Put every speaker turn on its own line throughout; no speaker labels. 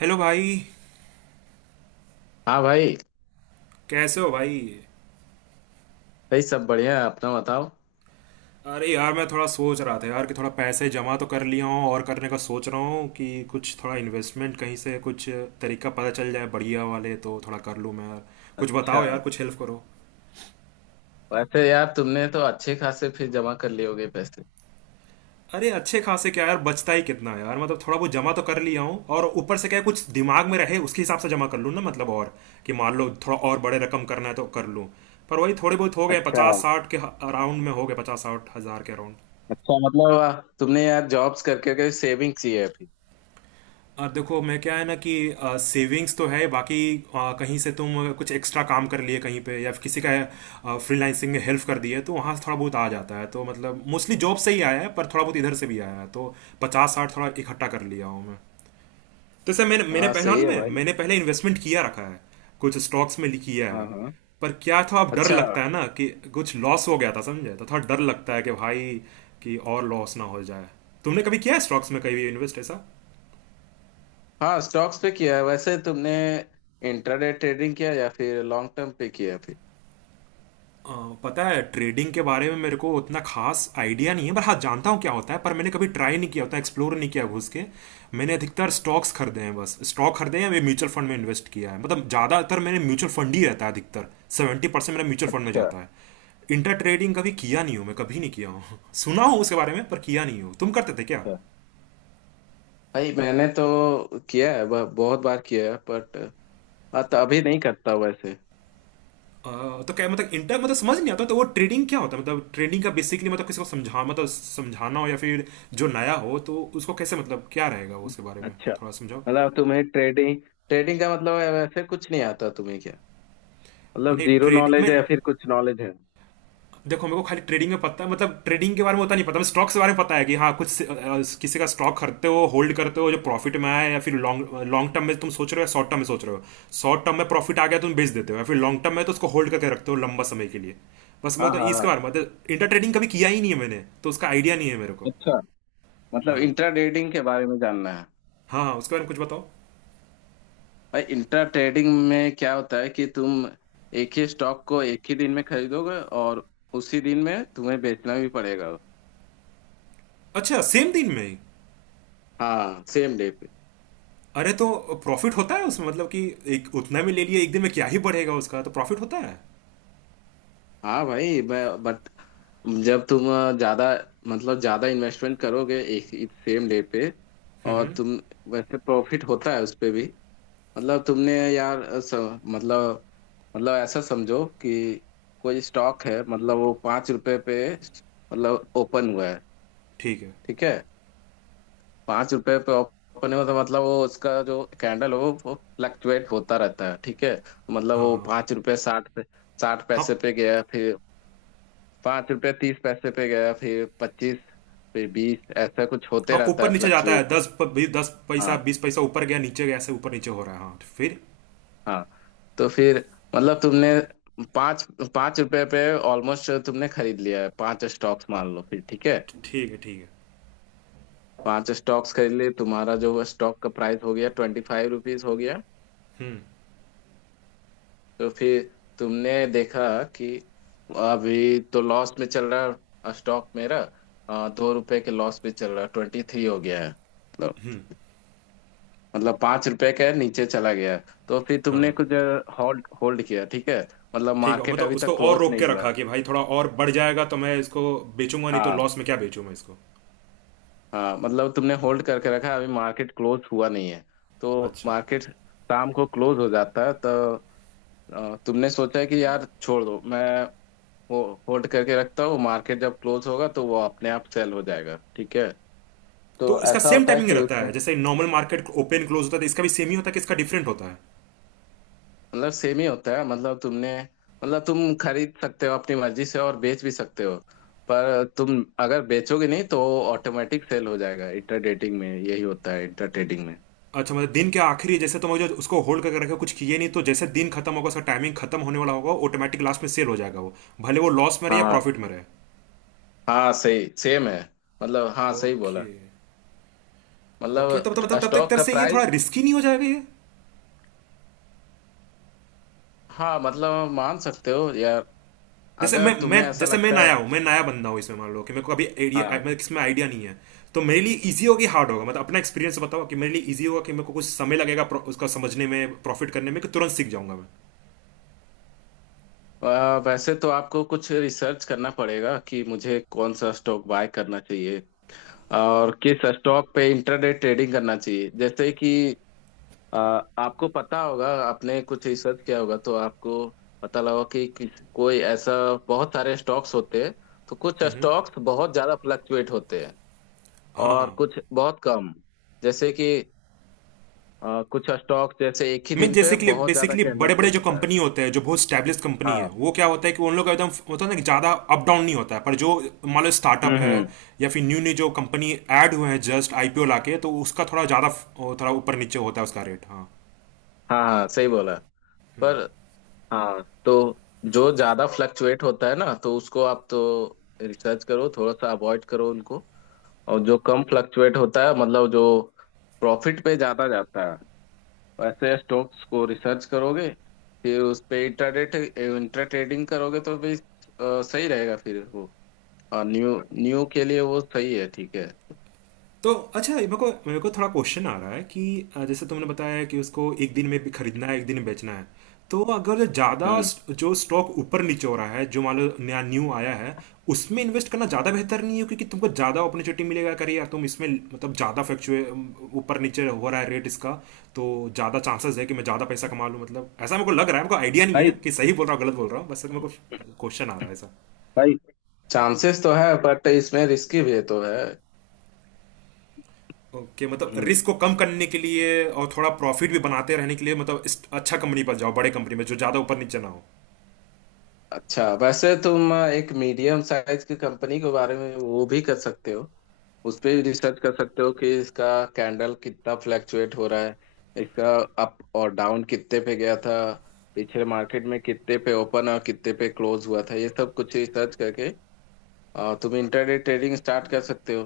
Hello भाई।
हाँ भाई।
कैसे हो भाई?
भाई सब बढ़िया है, अपना बताओ।
अरे यार मैं थोड़ा सोच रहा था यार कि थोड़ा पैसे जमा तो कर लिया हूँ और करने का सोच रहा हूँ कि कुछ थोड़ा इन्वेस्टमेंट कहीं से कुछ तरीका पता चल जाए बढ़िया वाले तो थोड़ा कर लूँ मैं यार। कुछ
अच्छा।
बताओ यार, कुछ हेल्प करो।
वैसे यार तुमने तो अच्छे खासे फिर जमा कर लिए होगे पैसे।
अरे अच्छे खासे क्या यार, बचता ही कितना है यार। मतलब थोड़ा बहुत जमा तो कर लिया हूँ, और ऊपर से क्या है, कुछ दिमाग में रहे उसके हिसाब से जमा कर लूँ ना मतलब। और कि मान लो थोड़ा और बड़े रकम करना है तो कर लूँ। पर वही थोड़े बहुत हो गए
अच्छा।
50-60 के। अराउंड में हो गए 50-60 हजार के अराउंड।
अच्छा। मतलब तुमने यार जॉब्स करके के सेविंग की है अभी?
देखो मैं क्या है ना कि सेविंग्स तो है बाकी। कहीं से तुम कुछ एक्स्ट्रा काम कर लिए कहीं पे या फिर किसी का फ्रीलांसिंग में हेल्प कर दी है तो वहाँ से थोड़ा बहुत आ जाता है तो मतलब मोस्टली जॉब से ही आया है, पर थोड़ा बहुत इधर से भी आया है तो 50-60 थोड़ा इकट्ठा कर लिया हूँ मैं। तो सर मैंने मैंने
हाँ
पहला
सही
ना,
है भाई।
मैंने पहले इन्वेस्टमेंट किया रखा है। कुछ स्टॉक्स में किया है।
हाँ हाँ।
पर क्या था, अब डर
अच्छा।
लगता है ना कि कुछ लॉस हो गया था समझे, तो थोड़ा डर लगता है कि भाई कि और लॉस ना हो जाए। तुमने कभी किया है स्टॉक्स में, कभी इन्वेस्ट ऐसा?
हाँ स्टॉक्स पे किया है। वैसे तुमने इंट्राडे ट्रेडिंग किया या फिर लॉन्ग टर्म पे किया है फिर?
अ, पता है, ट्रेडिंग के बारे में मेरे को उतना खास आइडिया नहीं है, पर हाँ जानता हूँ क्या होता है, पर मैंने कभी ट्राई नहीं किया, होता एक्सप्लोर नहीं किया घुस के। मैंने अधिकतर स्टॉक्स खरीदे हैं, बस स्टॉक खरीदे हैं, म्यूचुअल फंड में इन्वेस्ट किया है, मतलब ज़्यादातर मैंने म्यूचुअल फंड ही रहता है अधिकतर। 70% मेरा म्यूचुअल फंड में
अच्छा।
जाता है। इंटर ट्रेडिंग कभी किया नहीं हूँ मैं, कभी नहीं किया हूँ सुना हूँ उसके बारे में पर किया नहीं हूँ। तुम करते थे क्या?
अच्छा। भाई मैंने तो किया है, बहुत बार किया है बट हाँ, तो अभी नहीं करता वैसे।
तो क्या मतलब इंटर, मतलब समझ नहीं आता, तो वो ट्रेडिंग क्या होता है, मतलब ट्रेडिंग का बेसिकली मतलब किसी को समझा, मतलब समझाना हो या फिर जो नया हो तो उसको कैसे, मतलब क्या रहेगा वो, उसके बारे में
अच्छा।
थोड़ा समझाओ।
मतलब तुम्हें ट्रेडिंग ट्रेडिंग का मतलब है वैसे, कुछ नहीं आता तुम्हें क्या? मतलब
नहीं
जीरो
ट्रेडिंग
नॉलेज
मैं,
है या फिर कुछ नॉलेज है?
देखो मेरे को खाली ट्रेडिंग में पता है, मतलब ट्रेडिंग के बारे में उतना नहीं पता। मैं स्टॉक्स के बारे में पता है कि हाँ, कुछ किसी का स्टॉक खरीदते हो होल्ड करते हो, जो प्रॉफिट में आया या फिर लॉन्ग लॉन्ग टर्म में तुम सोच रहे हो या शॉर्ट टर्म में सोच रहे हो। शॉर्ट टर्म में प्रॉफिट आ गया तुम बेच देते हो, या फिर लॉन्ग टर्म में तो उसको होल्ड करके रखते हो लंबा समय के लिए। बस मैं
हाँ
तो
हाँ।
इसके बारे में, मतलब इंटर ट्रेडिंग कभी किया ही नहीं है मैंने, तो उसका आइडिया नहीं है मेरे को।
अच्छा। मतलब
हाँ।
इंट्रा ट्रेडिंग के बारे में जानना है।
हाँ, हाँ, उसके बारे में कुछ बताओ।
भाई इंट्रा ट्रेडिंग में क्या होता है कि तुम एक ही स्टॉक को एक ही दिन में खरीदोगे और उसी दिन में तुम्हें बेचना भी पड़ेगा।
अच्छा, सेम दिन में ही?
हाँ सेम डे पे।
अरे, तो प्रॉफिट होता है उसमें, मतलब कि एक उतना में ले लिए एक दिन में क्या ही बढ़ेगा उसका, तो प्रॉफिट होता है?
हाँ भाई, मैं बट जब तुम ज्यादा मतलब ज्यादा इन्वेस्टमेंट करोगे एक सेम डे पे, और तुम वैसे प्रॉफिट होता है उस पे भी। मतलब तुमने यार स, मतलब मतलब ऐसा समझो कि कोई स्टॉक है, मतलब वो 5 रुपए पे मतलब ओपन हुआ है।
ठीक है।
ठीक है। 5 रुपए पे ओपन हुआ तो मतलब वो उसका जो कैंडल हो वो फ्लक्चुएट होता रहता है। ठीक है। मतलब
हाँ,
वो
हाँ,
पाँच रुपए साठ पे साठ
हाँ,
पैसे पे गया, फिर 5 रुपए 30 पैसे पे गया, फिर 25, फिर 20, ऐसा कुछ होते
हाँ
रहता है
ऊपर नीचे जाता है,
फ्लक्चुएट।
10 पैसा 20 पैसा ऊपर गया नीचे गया, ऐसे ऊपर नीचे हो रहा है हाँ, तो फिर?
हाँ, तो फिर मतलब तुमने पाँच पाँच रुपए पे ऑलमोस्ट तुमने खरीद लिया है 5 स्टॉक्स, मान लो, फिर। ठीक है।
ठीक है, ठीक है।
5 स्टॉक्स खरीद लिए, तुम्हारा जो स्टॉक का प्राइस हो गया 25 रुपीज हो गया। तो फिर तुमने देखा कि अभी तो लॉस में चल रहा है स्टॉक मेरा। 2 रुपए के लॉस में चल रहा है, 23 हो गया है। तो मतलब 5 रुपए के नीचे चला गया है। तो फिर तुमने
हाँ,
कुछ होल्ड होल्ड किया, ठीक है। मतलब
ठीक है,
मार्केट
मतलब
अभी
उसको
तक
और
क्लोज
रोक
नहीं
के
हुआ है।
रखा कि भाई थोड़ा और बढ़ जाएगा तो मैं इसको बेचूंगा, नहीं तो
हाँ
लॉस में क्या बेचूं मैं इसको।
हाँ। मतलब तुमने होल्ड करके रखा है, अभी मार्केट क्लोज हुआ नहीं है। तो
अच्छा,
मार्केट शाम को क्लोज हो जाता है। तो तुमने सोचा है कि यार छोड़ दो, मैं वो होल्ड करके रखता हूँ, मार्केट जब क्लोज होगा तो वो अपने आप सेल हो जाएगा। ठीक है।
तो
तो
इसका
ऐसा
सेम
होता है
टाइमिंग
कि
रहता
उसमें
है जैसे नॉर्मल मार्केट ओपन क्लोज होता है, तो इसका भी सेम ही होता है कि इसका डिफरेंट होता है?
मतलब सेम ही होता है। मतलब तुम खरीद सकते हो अपनी मर्जी से और बेच भी सकते हो। पर तुम अगर बेचोगे नहीं तो ऑटोमेटिक सेल हो जाएगा, इंटर डेटिंग में यही होता है, इंटर ट्रेडिंग में।
अच्छा, मतलब दिन के आखिरी, जैसे तुम अगर उसको होल्ड करके रखे कुछ किए नहीं, तो जैसे दिन खत्म होगा, उसका टाइमिंग खत्म होने वाला होगा, ऑटोमेटिक लास्ट में सेल हो जाएगा वो। भले वो लॉस में रहे या
हाँ
प्रॉफिट में रहे।
हाँ, सही सेम है। मतलब हाँ सही बोला।
ओके। ओके तब तब
मतलब
तब तब तक एक
स्टॉक
तरह
का
से ये
प्राइस।
थोड़ा रिस्की नहीं हो जाएगा ये?
हाँ, मतलब मान सकते हो यार,
जैसे
अगर
मैं
तुम्हें ऐसा
जैसे मैं
लगता है।
नया हूँ, मैं नया बंदा हूँ इसमें, मान लो कि मेरे को अभी आइडिया,
हाँ।
मतलब इसमें आइडिया नहीं है, तो मेरे लिए इजी होगी हार्ड होगा? मतलब अपना एक्सपीरियंस बताओ कि मेरे लिए इजी होगा कि मेरे को कुछ समय लगेगा उसका समझने में प्रॉफिट करने में, कि तुरंत सीख जाऊंगा मैं?
वैसे तो आपको कुछ रिसर्च करना पड़ेगा कि मुझे कौन सा स्टॉक बाय करना चाहिए और किस स्टॉक पे इंटरडे ट्रेडिंग करना चाहिए। जैसे कि अ, आपको पता होगा, आपने कुछ रिसर्च किया होगा तो आपको पता लगा कि किस, कोई ऐसा बहुत सारे स्टॉक्स होते हैं तो कुछ स्टॉक्स बहुत ज्यादा फ्लक्चुएट होते हैं
हाँ, हाँ।
और कुछ बहुत कम। जैसे कि कुछ स्टॉक जैसे एक ही
मीन
दिन पे
जैसे कि
बहुत ज्यादा
बेसिकली
कैंडल
बड़े
शो
बड़े जो
होता है।
कंपनी होते हैं, जो बहुत स्टैब्लिश कंपनी है,
हाँ।
वो क्या होता है कि उन लोग का एकदम होता है ना कि ज़्यादा अप डाउन नहीं होता है, पर जो मान लो स्टार्टअप है
हम्म।
या फिर न्यू न्यू जो कंपनी ऐड हुए हैं जस्ट IPO लाके, तो उसका थोड़ा ज़्यादा, थोड़ा ऊपर नीचे होता है उसका रेट, हाँ।
हाँ हाँ सही बोला। पर हाँ, तो जो ज्यादा फ्लक्चुएट होता है ना, तो उसको आप तो रिसर्च करो, थोड़ा सा अवॉइड करो उनको। और जो कम फ्लक्चुएट होता है, मतलब जो प्रॉफिट पे ज्यादा जाता है, वैसे स्टॉक्स को रिसर्च करोगे फिर उस पे इंट्रा ट्रेडिंग करोगे तो भी सही रहेगा फिर वो। और न्यू न्यू के लिए वो सही है। ठीक है।
तो अच्छा, मेरे को थोड़ा क्वेश्चन आ रहा है कि जैसे तुमने बताया कि उसको एक दिन में भी खरीदना है एक दिन में बेचना है, तो अगर ज़्यादा
हम्म।
जो स्टॉक ऊपर नीचे हो रहा है, जो मान लो नया न्यू आया है, उसमें इन्वेस्ट करना ज़्यादा बेहतर नहीं है क्योंकि तुमको ज़्यादा अपॉर्चुनिटी मिलेगा, अगर यार तुम इसमें, मतलब ज़्यादा फ्लक्चुए ऊपर नीचे हो रहा है रेट इसका, तो ज़्यादा चांसेस है कि मैं ज़्यादा पैसा कमा लूँ। मतलब ऐसा मेरे को लग रहा है, मेरे को आइडिया नहीं
भाई
है कि सही बोल रहा हूँ गलत बोल रहा हूँ, बस मेरे को क्वेश्चन आ रहा है ऐसा।
भाई, चांसेस तो है बट इसमें रिस्की भी तो है।
ओके, okay, मतलब
हम्म।
रिस्क को कम करने के लिए और थोड़ा प्रॉफिट भी बनाते रहने के लिए, मतलब इस अच्छा कंपनी पर जाओ, बड़े कंपनी में जो ज़्यादा ऊपर नीचे ना हो।
अच्छा वैसे तुम एक मीडियम साइज की कंपनी के बारे में वो भी कर सकते हो, उस पे भी रिसर्च कर सकते हो कि इसका कैंडल कितना फ्लैक्चुएट हो रहा है, इसका अप और डाउन कितने पे गया था, पिछले मार्केट में कितने पे ओपन और कितने पे क्लोज हुआ था, ये सब कुछ रिसर्च करके तुम इंटरडे ट्रेडिंग स्टार्ट कर सकते हो।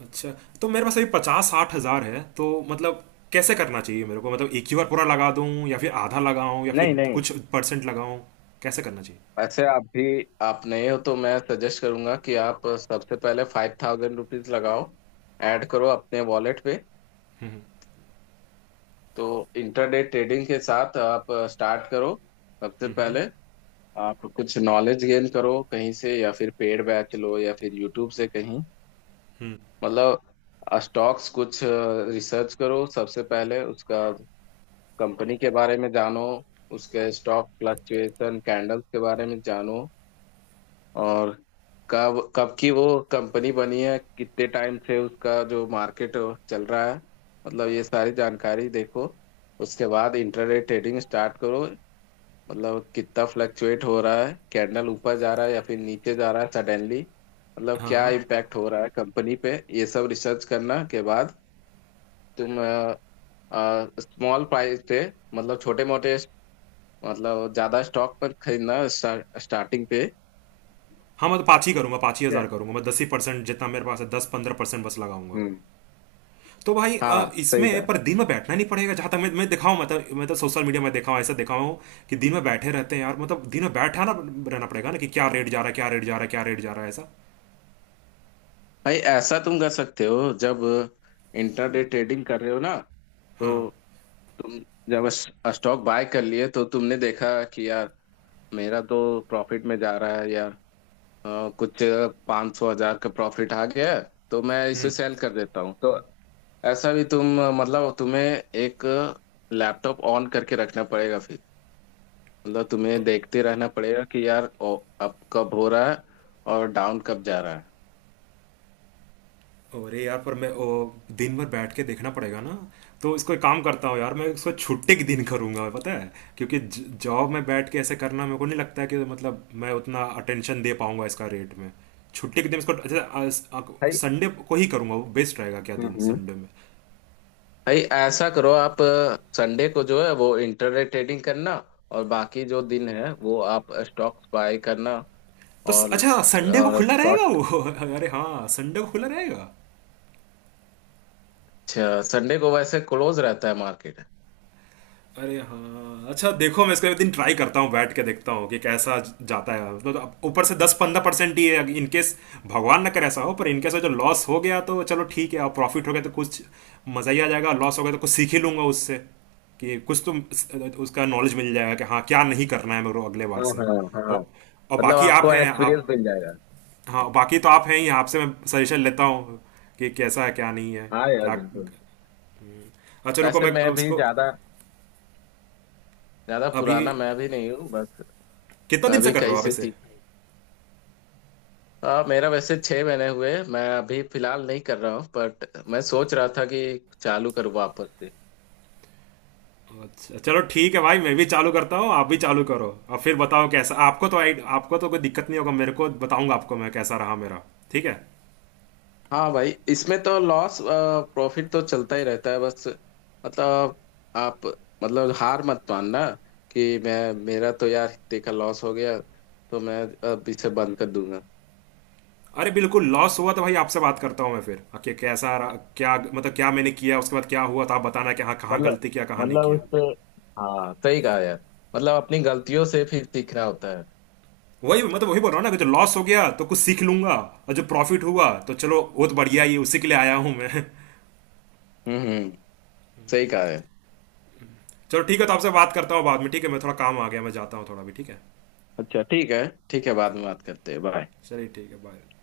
अच्छा, तो मेरे पास अभी 50-60 हज़ार है तो मतलब कैसे करना चाहिए मेरे को? मतलब एक ही बार पूरा लगा दूं, या फिर आधा लगाऊं, या
नहीं
फिर
नहीं।
कुछ परसेंट लगाऊं? कैसे करना चाहिए?
वैसे आप नए हो तो मैं सजेस्ट करूंगा कि आप सबसे पहले 5000 रुपीज लगाओ, ऐड करो अपने वॉलेट पे। तो इंटरडे ट्रेडिंग के साथ आप स्टार्ट करो सबसे पहले। आप कुछ नॉलेज गेन करो कहीं से, या फिर पेड बैच लो, या फिर यूट्यूब से कहीं।
हम्म।
मतलब स्टॉक्स कुछ रिसर्च करो सबसे पहले उसका, कंपनी के बारे में जानो, उसके स्टॉक फ्लक्चुएशन कैंडल्स के बारे में जानो। और कब कब की वो कंपनी बनी है, कितने टाइम से उसका जो मार्केट चल रहा है, मतलब ये सारी जानकारी देखो। उसके बाद इंट्राडे ट्रेडिंग स्टार्ट करो। मतलब कितना फ्लक्चुएट हो रहा है, कैंडल ऊपर जा रहा है या फिर नीचे जा रहा है सडनली, मतलब
हाँ,
क्या
हाँ।
इम्पैक्ट हो रहा है कंपनी पे, ये सब रिसर्च करना के बाद तुम स्मॉल प्राइस पे, मतलब छोटे मोटे, मतलब ज्यादा स्टॉक पर खरीदना स्टार्टिंग पे।
हाँ मैं तो पाँच ही करूंगा, पाँच ही
ठीक है?
हज़ार करूंगा मैं, 10 ही % जितना मेरे पास है, 10-15% बस लगाऊंगा।
हम्म।
तो भाई,
हाँ सही कहा।
इसमें पर दिन में बैठना नहीं पड़ेगा? जहां तक मैं देखा हूं, मतलब सोशल मीडिया में देखा हूं, ऐसा देखा हूं कि दिन में बैठे रहते हैं यार, मतलब दिन में बैठा ना रहना पड़ेगा ना कि क्या रेट जा रहा है, क्या रेट जा रहा है, क्या रेट जा रहा है ऐसा?
भाई ऐसा तुम कर सकते हो, जब इंटरडे ट्रेडिंग कर रहे हो ना, तो
हाँ, हाँ।
तुम जब स्टॉक बाय कर लिए तो तुमने देखा कि यार मेरा तो प्रॉफिट में जा रहा है यार, कुछ पाँच सौ हजार का प्रॉफिट आ गया है तो मैं इसे
हम्म।
सेल कर देता हूँ। तो ऐसा भी तुम मतलब तुम्हें एक लैपटॉप ऑन करके रखना पड़ेगा फिर। मतलब तुम्हें
अ-
देखते रहना पड़ेगा कि यार अप कब हो रहा है और डाउन कब जा रहा है।
अरे यार, पर मैं दिन भर बैठ के देखना पड़ेगा ना? तो इसको एक काम करता हूँ यार, मैं इसको छुट्टी के दिन करूंगा पता है, क्योंकि जॉब में बैठ के ऐसे करना मेरे को नहीं लगता है कि, मतलब मैं उतना अटेंशन दे पाऊंगा इसका रेट में। छुट्टी के दिन इसको, अच्छा,
भाई।
संडे को ही करूंगा वो, बेस्ट रहेगा क्या दिन
हम्म।
संडे में?
भाई ऐसा करो आप, संडे को जो है वो इंटरनेट ट्रेडिंग करना, और बाकी जो दिन है वो आप स्टॉक्स बाय करना।
तो
और
अच्छा, संडे को खुला रहेगा
शॉर्ट,
वो? अरे हाँ, संडे को खुला रहेगा।
संडे को वैसे क्लोज रहता है मार्केट।
अरे हाँ अच्छा, देखो मैं इसका एक दिन ट्राई करता हूँ, बैठ के देखता हूँ कि कैसा जाता है, मतलब अब ऊपर से 10-15% ही है, इन केस, भगवान ना करे ऐसा हो, पर इन केस जो लॉस हो गया तो चलो ठीक है, और प्रॉफिट हो गया तो कुछ मजा ही आ जाएगा, लॉस हो गया तो कुछ सीख ही लूंगा उससे, कि कुछ तो उसका नॉलेज मिल जाएगा कि हाँ क्या नहीं करना है मेरे को अगले बार
हाँ
से।
हाँ हाँ।
और
मतलब
बाकी आप
आपको
हैं आप।
एक्सपीरियंस मिल जाएगा।
हाँ, बाकी तो आप हैं ही, आपसे मैं सजेशन लेता हूँ कि कैसा है क्या नहीं है।
हाँ यार
क्या?
बिल्कुल।
अच्छा रुको,
वैसे
मैं
मैं भी
उसको,
ज्यादा ज्यादा
अभी
पुराना मैं भी नहीं हूँ बस,
कितना
मैं
दिन से
भी
कर रहे
कहीं
हो आप
से
इसे?
सीखा हूँ। हाँ मेरा वैसे 6 महीने हुए, मैं अभी फिलहाल नहीं कर रहा हूँ बट मैं सोच रहा था कि चालू करूँ वापस से।
अच्छा चलो ठीक है भाई, मैं भी चालू करता हूँ, आप भी चालू करो और फिर बताओ कैसा, आपको तो आपको तो कोई दिक्कत नहीं होगा, मेरे को बताऊंगा आपको मैं कैसा रहा मेरा। ठीक है।
हाँ भाई, इसमें तो लॉस प्रॉफिट तो चलता ही रहता है बस। मतलब आप मतलब हार मत मानना कि मैं मेरा तो यार इतने का लॉस हो गया तो मैं अब इसे बंद कर दूंगा।
अरे बिल्कुल, लॉस हुआ तो भाई आपसे बात करता हूँ मैं फिर कि कैसा रहा क्या, मतलब क्या मैंने किया उसके बाद क्या हुआ, तो आप बताना कि हाँ कहाँ
मतलब
गलती किया कहाँ नहीं किया।
उससे हाँ सही कहा यार, मतलब अपनी गलतियों से फिर सीखना होता है।
वही मैं तो वही बोल रहा हूँ ना कि जो लॉस हो गया तो कुछ सीख लूंगा, और जो प्रॉफिट हुआ तो चलो बहुत बढ़िया ही है, उसी के लिए आया हूँ मैं
हम्म, सही कहा है।
चलो ठीक है, तो आपसे बात करता हूँ बाद में, ठीक है मैं थोड़ा काम आ गया, मैं जाता हूँ थोड़ा, भी ठीक है।
अच्छा ठीक है, ठीक है, बाद में
ठीक
बात करते
है,
हैं, बाय।
चलिए ठीक है, बाय।